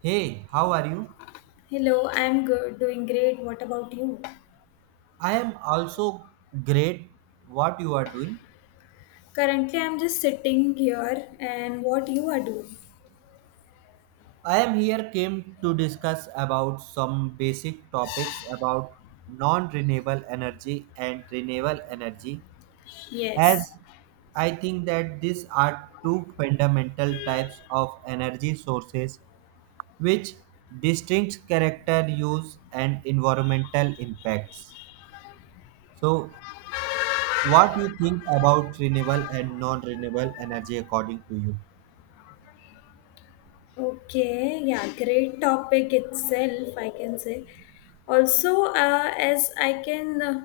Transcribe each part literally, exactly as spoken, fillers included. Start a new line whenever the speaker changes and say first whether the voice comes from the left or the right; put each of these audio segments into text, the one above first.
right: Hey, how are you?
left: Hello, I'm good, doing great. What about you?
right: I am also great. What you are doing?
left: Currently, I'm just sitting here and what you are doing?
right: I am here came to discuss about some basic topics about non-renewable energy and renewable energy,
left: Yes.
right: as I think that these are two fundamental types of energy sources which distinct character use and environmental impacts. So, what do you think about renewable and non-renewable energy according to you?
left: Okay, yeah, great topic itself, I can say. Also, uh, as I can uh,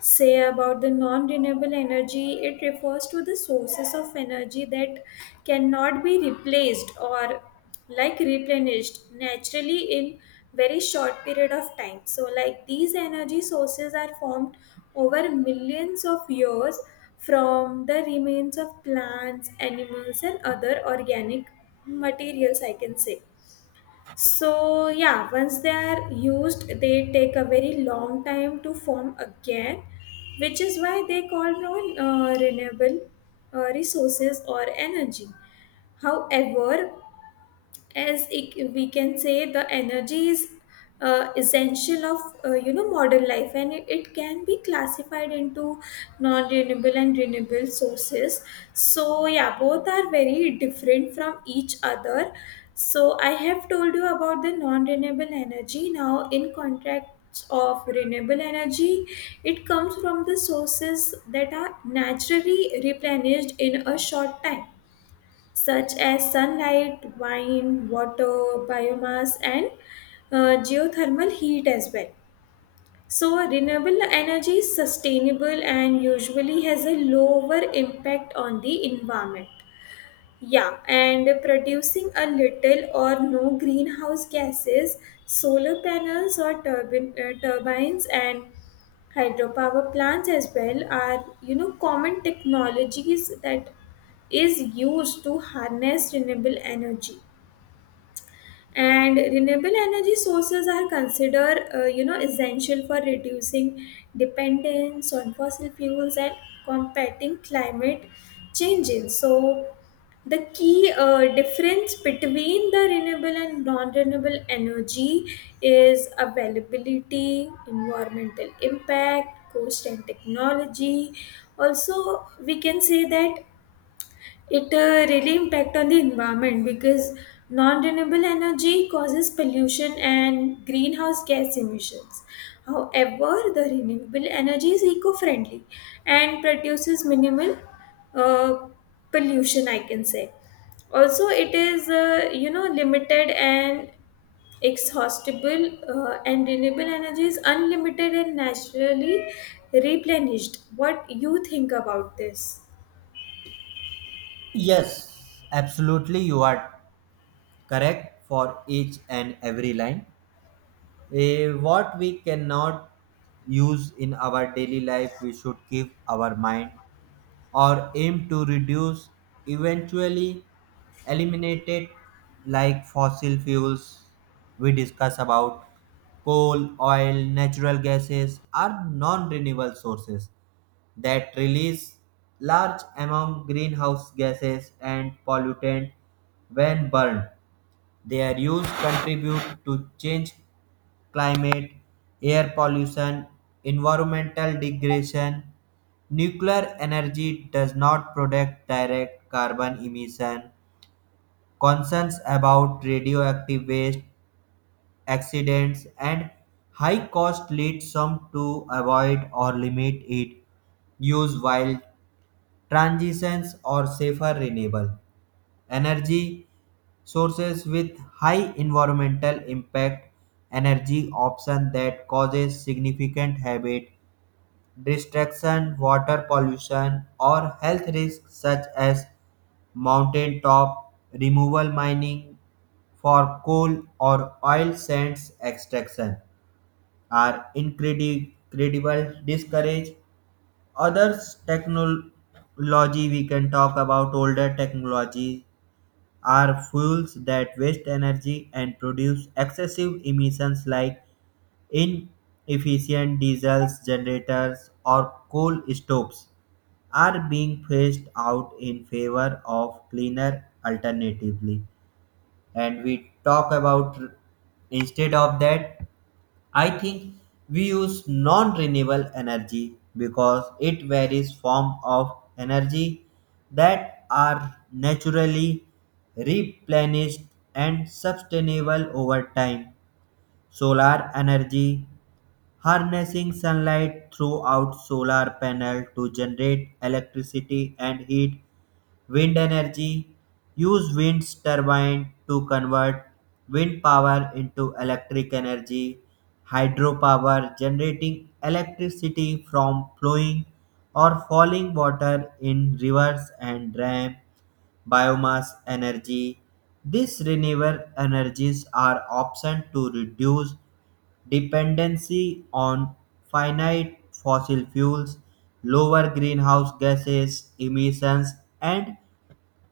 left: say about the non renewable energy, it refers to the sources of energy that cannot be replaced or like replenished naturally in very short period of time, so like these energy sources are formed over millions of years from the remains of plants, animals and other organic materials, I can say. So yeah, once they are used, they take a very long time to form again, which is why they call non uh, renewable uh, resources or energy. However, as it, we can say the energy is uh, essential of uh, you know modern life and it, it can be classified into non-renewable and renewable sources. So yeah, both are very different from each other. So I have told you about the non-renewable energy. Now in contract of renewable energy, it comes from the sources that are naturally replenished in a short time, such as sunlight, wind, water, biomass, and uh, geothermal heat as well. So, renewable energy is sustainable and usually has a lower impact on the environment. Yeah, and producing a little or no greenhouse gases, solar panels or turbine, uh, turbines and hydropower plants as well are, you know, common technologies that is used to harness renewable energy, and renewable energy sources are considered uh, you know essential for reducing dependence on fossil fuels and combating climate changes. So the key uh, difference between the renewable and non-renewable energy is availability, environmental impact, cost and technology. Also we can say that it uh, really impact on the environment because non-renewable energy causes pollution and greenhouse gas emissions. However, the renewable energy is eco-friendly and produces minimal uh, pollution, I can say. Also, it is uh, you know limited and exhaustible, uh, and renewable energy is unlimited and naturally replenished. What you think about this?
right: Yes, absolutely. You are correct for each and every line. Eh, what we cannot use in our daily life, we should keep our mind or aim to reduce, eventually eliminate it, like fossil fuels we discuss about. Coal, oil, natural gases are non renewable sources that release large amount greenhouse gases and pollutant when burned. Their use contribute to change climate, air pollution, environmental degradation. Nuclear energy does not protect direct carbon emission. Concerns about radioactive waste, accidents, and high cost lead some to avoid or limit it use while transitions or safer renewable energy sources with high environmental impact energy option that causes significant habit destruction, water pollution or health risks such as mountaintop removal mining for coal or oil sands extraction are incredible discourage. Other technology, we can talk about older technology, are fuels that waste energy and produce excessive emissions like inefficient diesels generators or coal stoves are being phased out in favor of cleaner alternatively. And we talk about instead of that, I think we use non-renewable energy because it varies form of energy that are naturally replenished and sustainable over time. Solar energy harnessing sunlight throughout solar panel to generate electricity and heat. Wind energy use wind turbine to convert wind power into electric energy. Hydropower generating electricity from flowing or falling water in rivers and dams. Biomass energy. These renewable energies are options to reduce dependency on finite fossil fuels, lower greenhouse gases emissions, and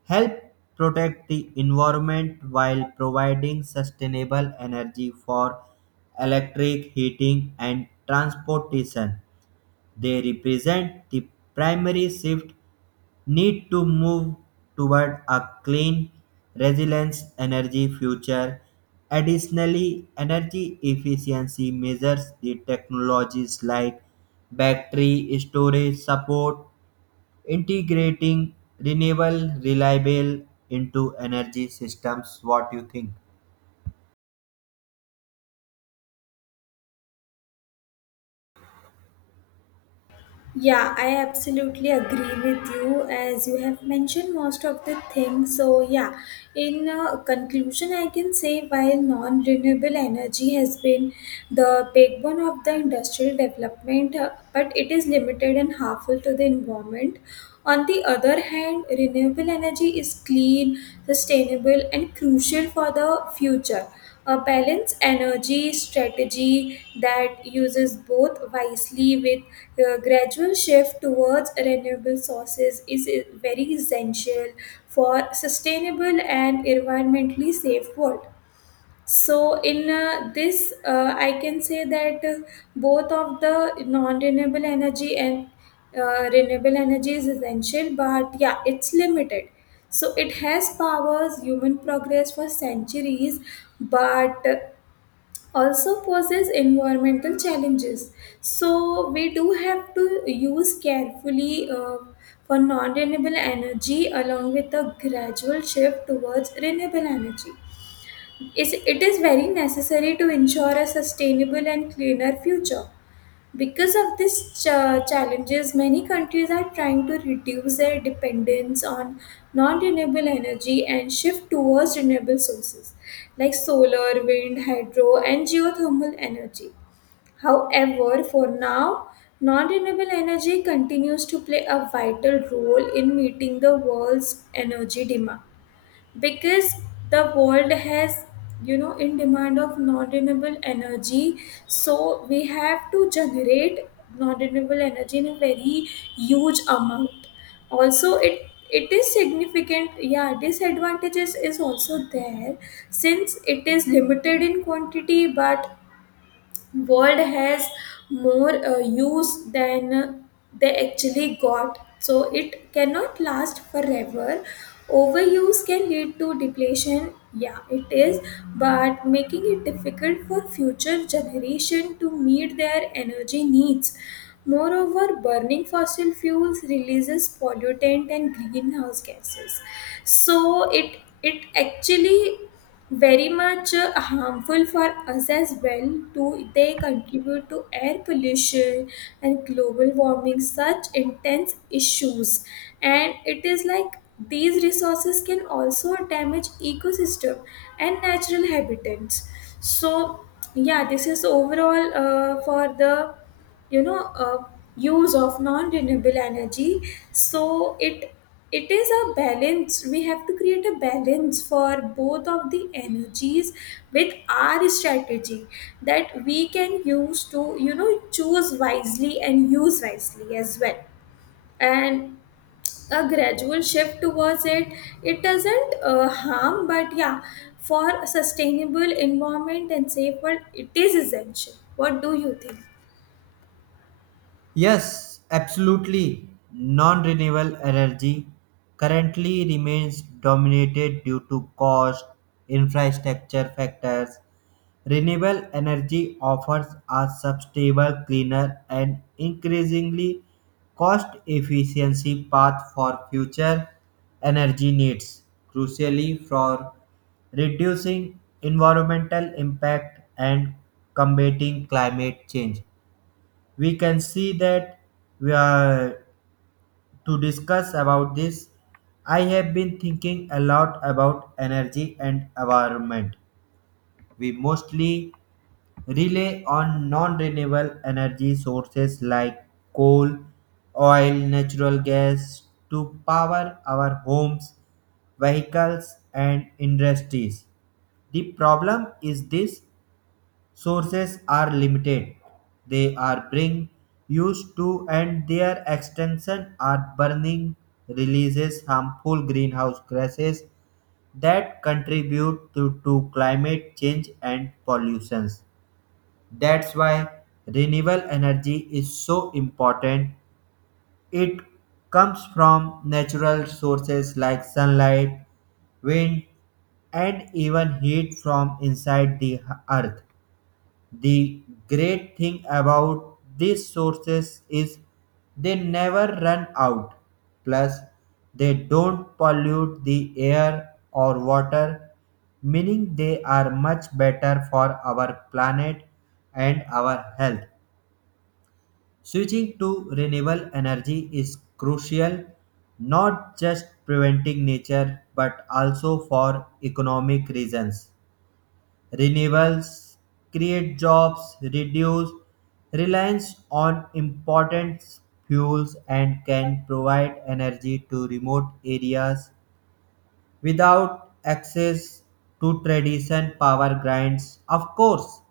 right: help protect the environment while providing sustainable energy for electric heating and transportation. They represent the primary shift need to move toward a clean, resilient energy future. Additionally, energy efficiency measures the technologies like battery storage support integrating renewable reliable into energy systems. What you think?
left: Yeah, I absolutely agree with you as you have mentioned most of the things. So, yeah, in uh, conclusion, I can say while non renewable energy has been the backbone of the industrial development, uh, but it is limited and harmful to the environment. On the other hand, renewable energy is clean, sustainable, and crucial for the future. A balanced energy strategy that uses both wisely with a gradual shift towards renewable sources is uh, very essential for sustainable and environmentally safe world. So in uh, this, uh, I can say that uh, both of the non-renewable energy and uh, renewable energy is essential, but yeah, it's limited. So it has powers human progress for centuries, but uh, also poses environmental challenges. So we do have to use carefully uh, for non-renewable energy, along with a gradual shift towards renewable energy. Is it is very necessary to ensure a sustainable and cleaner future. Because of these ch- challenges, many countries are trying to reduce their dependence on non renewable energy and shift towards renewable sources like solar, wind, hydro, and geothermal energy. However, for now, non renewable energy continues to play a vital role in meeting the world's energy demand, because the world has, you know, in demand of non renewable energy. So we have to generate non renewable energy in a very huge amount. Also, it it is significant, yeah, disadvantages is also there, since it is limited in quantity. But world has more uh, use than uh, they actually got, so it cannot last forever. Overuse can lead to depletion, yeah, it is, but making it difficult for future generation to meet their energy needs. Moreover, burning fossil fuels releases pollutant and greenhouse gases, so it it actually very much uh, harmful for us as well too. They contribute to air pollution and global warming, such intense issues, and it is like these resources can also damage ecosystem and natural habitats. So yeah, this is overall uh, for the you know uh, use of non renewable energy. So it it is a balance. We have to create a balance for both of the energies with our strategy that we can use to, you know, choose wisely and use wisely as well. And a gradual shift towards it, it doesn't uh, harm, but yeah, for a sustainable environment and safe world, it is essential. What do you think?
right: Yes, absolutely. Non renewable energy currently remains dominated due to cost, infrastructure factors. Renewable energy offers a sustainable, cleaner, and increasingly cost efficiency path for future energy needs, crucially for reducing environmental impact and combating climate change. We can see that we are to discuss about this. I have been thinking a lot about energy and environment. We mostly rely on non-renewable energy sources like coal, oil, natural gas to power our homes, vehicles and industries. The problem is this sources are limited. They are being used to and their extension are burning releases harmful greenhouse gases that contribute to, to climate change and pollutions. That's why renewable energy is so important. It comes from natural sources like sunlight, wind, and even heat from inside the earth. The great thing about these sources is they never run out. Plus, they don't pollute the air or water, meaning they are much better for our planet and our health. Switching to renewable energy is crucial not just preventing nature but also for economic reasons. Renewables create jobs, reduce reliance on important fuels, and can provide energy to remote areas without access to traditional power grids. Of course,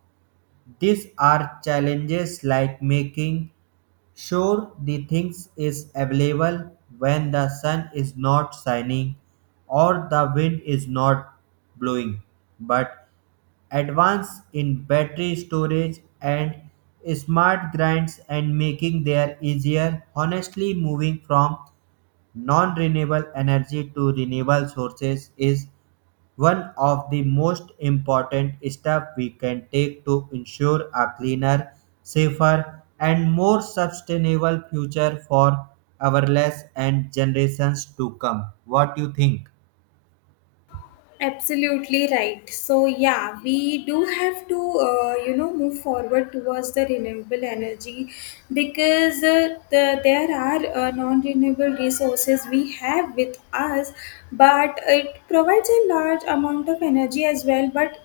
right: these are challenges like making sure the things is available when the sun is not shining or the wind is not blowing. But advance in battery storage and smart grids and making their easier honestly moving from non-renewable energy to renewable sources is one of the most important steps we can take to ensure a cleaner, safer, and more sustainable future for our less and generations to come. What do you think?
left: Absolutely right. So yeah, we do have to uh, you know move forward towards the renewable energy, because uh, the, there are uh, non-renewable resources we have with us, but it provides a large amount of energy as well. But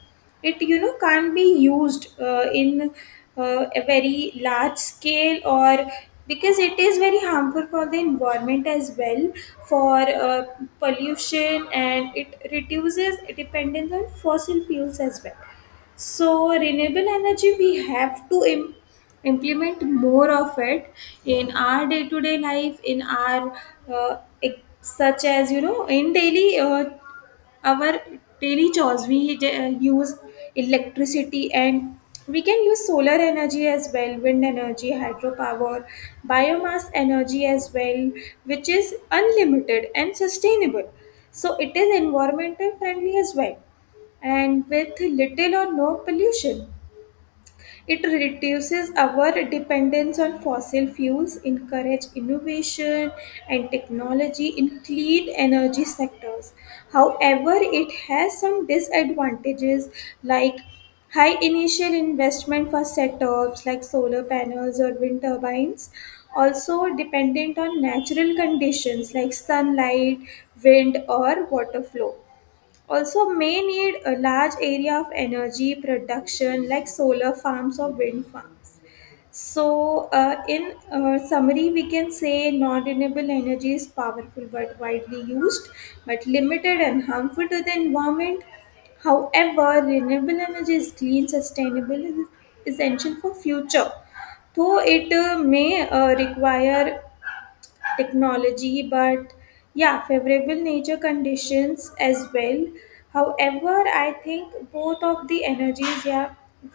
left: it, you know, can't be used uh, in uh, a very large scale, or because it is very harmful for the environment as well, for uh, pollution, and it reduces dependence on fossil fuels as well. So renewable energy, we have to im- implement more of it in our day-to-day life, in our uh, ex- such as, you know, in daily uh, our daily chores, we uh, use electricity. And we can use solar energy as well, wind energy, hydropower, biomass energy as well, which is unlimited and sustainable. So it is environmental friendly as well, and with little or no pollution. It reduces our dependence on fossil fuels, encourage innovation and technology in clean energy sectors. However, it has some disadvantages like high initial investment for setups like solar panels or wind turbines, also dependent on natural conditions like sunlight, wind or water flow, also may need a large area of energy production like solar farms or wind farms. So, uh, in uh, summary, we can say non renewable energy is powerful but widely used, but limited and harmful to the environment. However, renewable energy is clean, sustainable, and is essential for future. Though it uh, may uh, require technology, but yeah, favorable nature conditions as well. However, I think both of the energies, yeah,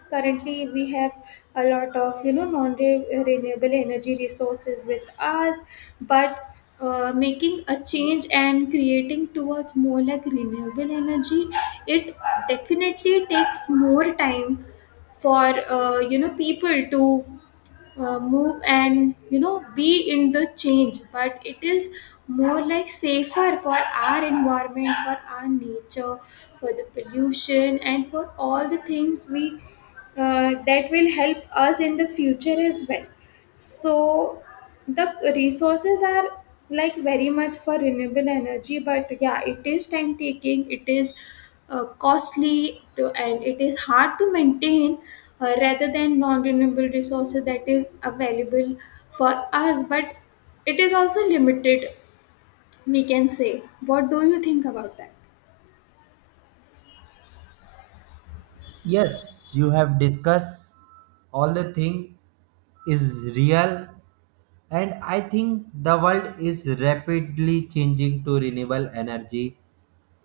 left: currently we have a lot of, you know, non-renewable energy resources with us, but uh, making a change and creating towards more like renewable energy, it definitely takes more time for uh, you know people to uh, move and, you know, be in the change. But it is more like safer for our environment, for our nature, for the pollution, and for all the things we uh, that will help us in the future as well. So the resources are like very much for renewable energy, but yeah, it is time taking, it is uh, costly to, and it is hard to maintain uh, rather than non-renewable resources that is available for us, but it is also limited, we can say. What do you think about that?
right: Yes, you have discussed all the thing is real, and I think the world is rapidly changing to renewable energy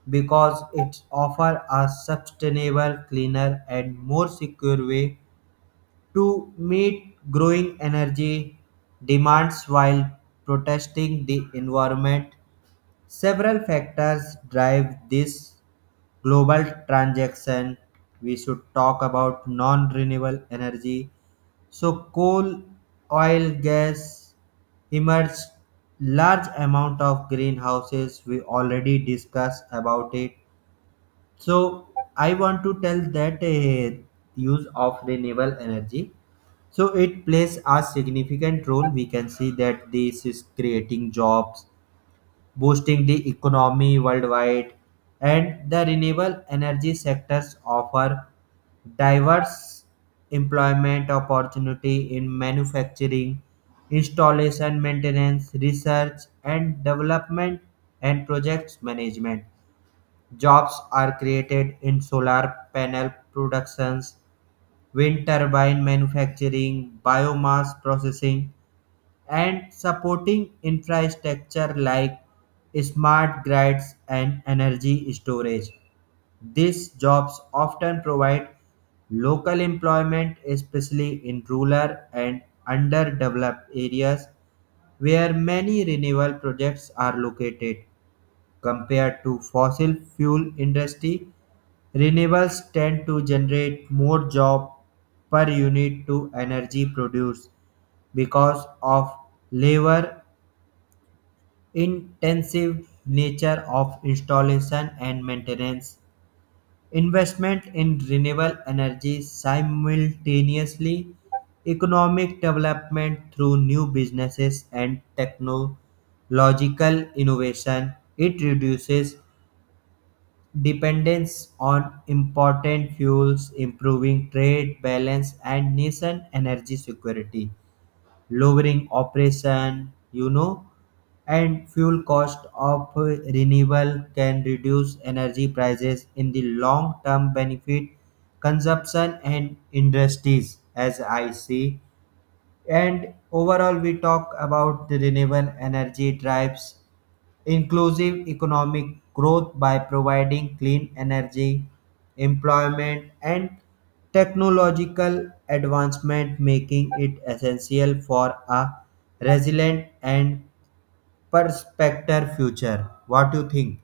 right: because it offers a sustainable cleaner and more secure way to meet growing energy demands while protecting the environment. Several factors drive this global transaction. We should talk about non renewable energy. So coal, oil, gas emerged large amount of greenhouses. We already discussed about it. So I want to tell that uh, use of renewable energy. So it plays a significant role. We can see that this is creating jobs, boosting the economy worldwide, and the renewable energy sectors offer diverse employment opportunity in manufacturing, installation maintenance, research and development, and projects management. Jobs are created in solar panel productions, wind turbine manufacturing, biomass processing, and supporting infrastructure like smart grids and energy storage. These jobs often provide local employment, especially in rural and underdeveloped areas where many renewable projects are located. Compared to fossil fuel industry, renewables tend to generate more job per unit to energy produced because of labor intensive nature of installation and maintenance investment in renewable energy simultaneously economic development through new businesses and technological innovation. It reduces dependence on important fuels, improving trade balance and nation energy security. Lowering operation, you know, and fuel cost of renewable can reduce energy prices in the long term benefit consumption and industries as I see. And overall, we talk about the renewable energy drives inclusive economic growth by providing clean energy, employment, and technological advancement, making it essential for a resilient and prospective future. What do you think?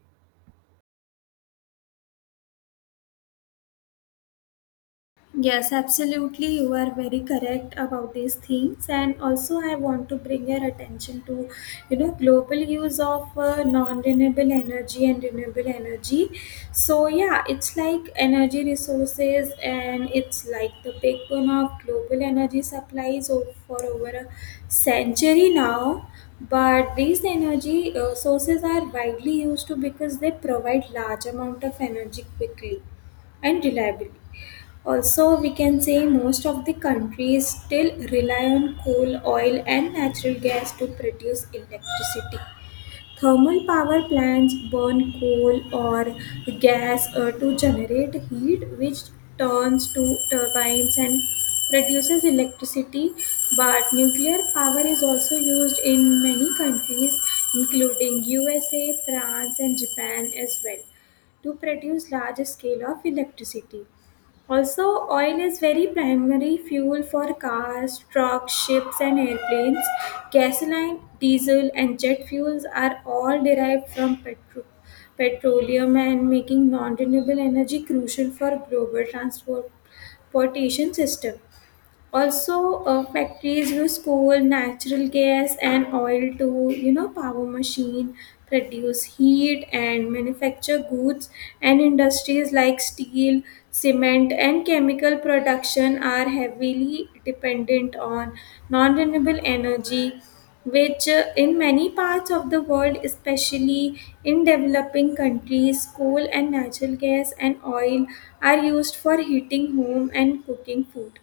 left: Yes, absolutely. You are very correct about these things, and also I want to bring your attention to, you know, global use of uh, non-renewable energy and renewable energy. So yeah, it's like energy resources, and it's like the backbone of global energy supplies o- for over a century now. But these energy uh, sources are widely used to because they provide large amount of energy quickly and reliably. Also, we can say most of the countries still rely on coal, oil, and natural gas to produce electricity. Thermal power plants burn coal or gas uh, to generate heat, which turns to turbines and produces electricity. But nuclear power is also used in many countries, including U S A, France, and Japan as well, to produce large scale of electricity. Also, oil is very primary fuel for cars, trucks, ships, and airplanes. Gasoline, diesel, and jet fuels are all derived from petro- petroleum, and making non renewable energy crucial for global transport- transportation system. Also, uh, factories use coal, natural gas, and oil to, you know, power machine, produce heat, and manufacture goods. And industries like steel, cement, and chemical production are heavily dependent on non-renewable energy, which uh, in many parts of the world, especially in developing countries, coal and natural gas and oil are used for heating home and cooking food.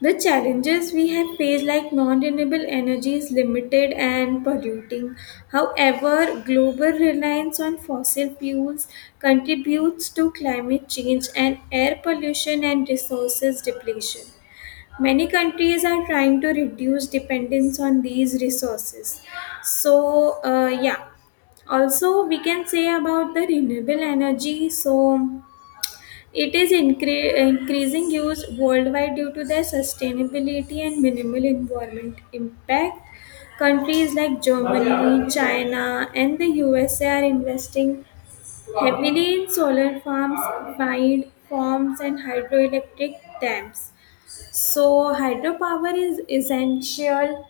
left: The challenges we have faced, like non renewable energy, is limited and polluting. However, global reliance on fossil fuels contributes to climate change and air pollution and resources depletion. Many countries are trying to reduce dependence on these resources. So, uh, yeah, also we can say about the renewable energy. So, it is incre- increasing use worldwide due to their sustainability and minimal environment impact. Countries like Germany, China, and the U S A are investing heavily in solar farms, wind farms, and hydroelectric dams. So, hydropower is essential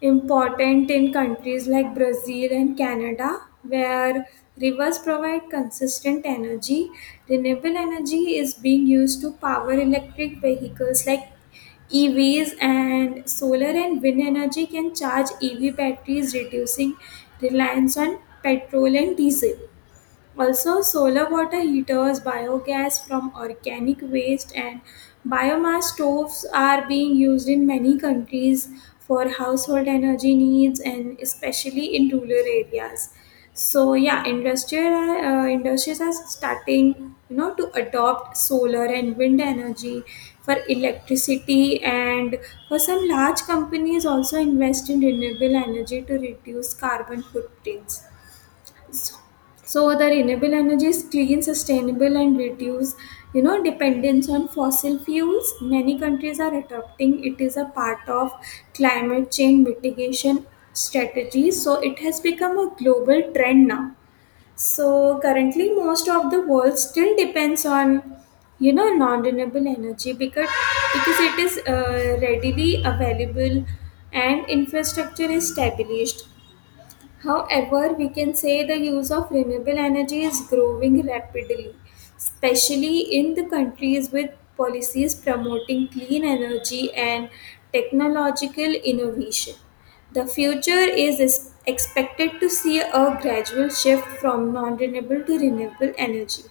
left: important in countries like Brazil and Canada, where rivers provide consistent energy. Renewable energy is being used to power electric vehicles like E Vs, and solar and wind energy can charge E V batteries, reducing reliance on petrol and diesel. Also, solar water heaters, biogas from organic waste, and biomass stoves are being used in many countries for household energy needs, and especially in rural areas. So, yeah, industrial, uh, industries are starting, you know, to adopt solar and wind energy for electricity, and for some large companies also invest in renewable energy to reduce carbon footprints. So the renewable energy is clean, sustainable, and reduce, you know, dependence on fossil fuels. Many countries are adopting it is a part of climate change mitigation strategies. So it has become a global trend now. So currently, most of the world still depends on, you know, non-renewable energy because because it is uh, readily available and infrastructure is established. However, we can say the use of renewable energy is growing rapidly, especially in the countries with policies promoting clean energy and technological innovation. The future is es- expected to see a gradual shift from non renewable to renewable energy,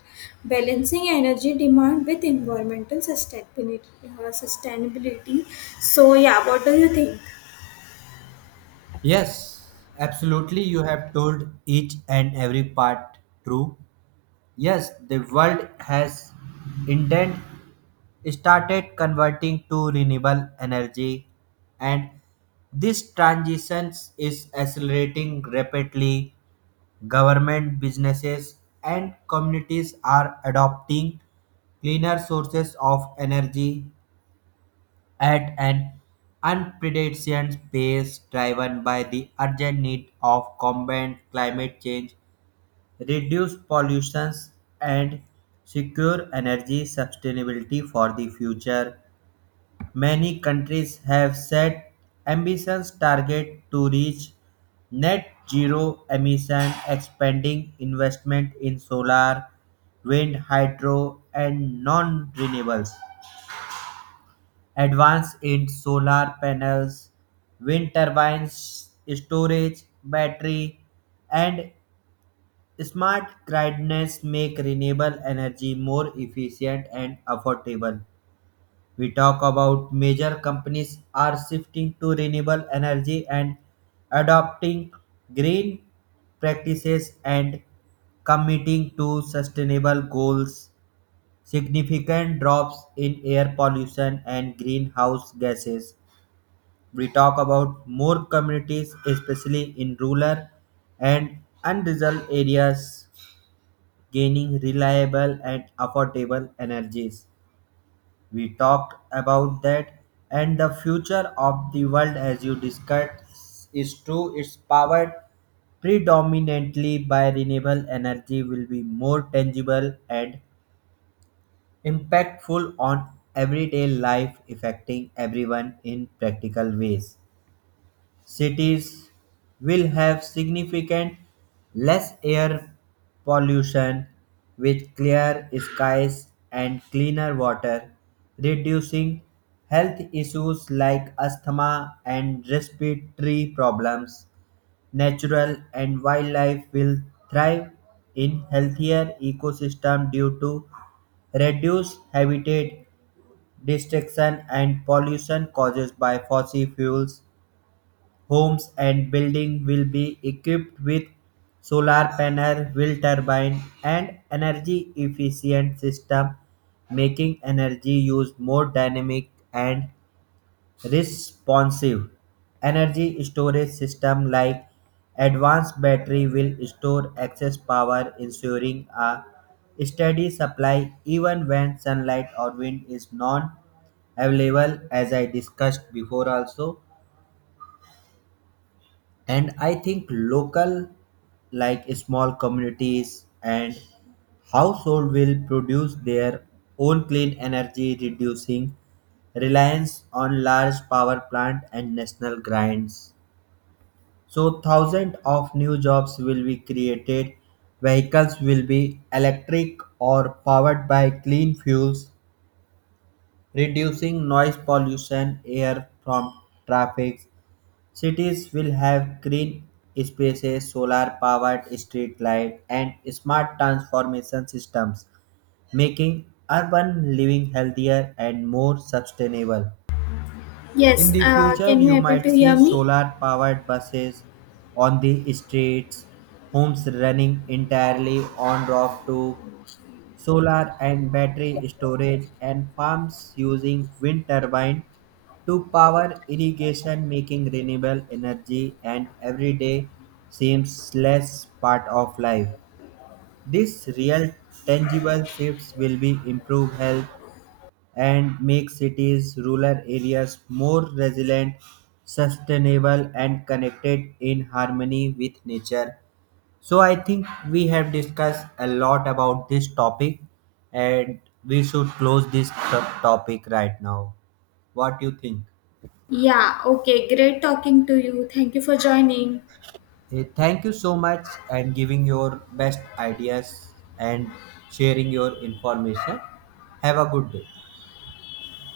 left: balancing energy demand with environmental sustainability. uh, sustainability. So, yeah, what do you think?
right: Yes, absolutely. You have told each and every part true. Yes, the world has intent started converting to renewable energy, and this transition is accelerating rapidly. Government businesses and communities are adopting cleaner sources of energy at an unprecedented pace driven by the urgent need of combat climate change, reduce pollution, and secure energy sustainability for the future. Many countries have set ambitious targets to reach net zero emissions, expanding investment in solar, wind, hydro, and non-renewables. Advance in solar panels, wind turbines, storage, battery, and smart gridness make renewable energy more efficient and affordable. We talk about major companies are shifting to renewable energy and adopting green practices and committing to sustainable goals, significant drops in air pollution and greenhouse gases. We talk about more communities especially in rural and unresolved areas gaining reliable and affordable energies. We talked about that. And the future of the world as you discussed is true. It's powered predominantly by renewable energy will be more tangible and impactful on everyday life, affecting everyone in practical ways. Cities will have significant less air pollution with clear skies and cleaner water, reducing health issues like asthma and respiratory problems. Natural and wildlife will thrive in healthier ecosystem due to reduced habitat destruction and pollution caused by fossil fuels. Homes and buildings will be equipped with solar panel, wind turbine, and energy efficient system, making energy use more dynamic and responsive. Energy storage system like advanced battery will store excess power, ensuring a steady supply even when sunlight or wind is non available, as I discussed before also. And I think local like small communities and household will produce their own clean energy, reducing reliance on large power plant and national grinds. So thousands of new jobs will be created. Vehicles will be electric or powered by clean fuels, reducing noise pollution air from traffic. Cities will have green spaces, solar powered street light, and smart transformation systems, making urban living healthier and more sustainable. In
left: Yes,
right: the
left: uh,
right: future,
left: can you
right: you
left: able
right: might
left: to
right: see
left: hear me?
right: solar powered buses on the streets, homes running entirely on rooftop solar and battery storage, and farms using wind turbines to power irrigation, making renewable energy and everyday seems less part of life. These real tangible shifts will be improve health and make cities, rural areas more resilient, sustainable and connected in harmony with nature. So I think we have discussed a lot about this topic, and we should close this to- topic right now. What do you think?
left: Yeah, okay, great talking to you. Thank you for joining.
right: Eh, Thank you so much and giving your best ideas and sharing your information. Have a good day.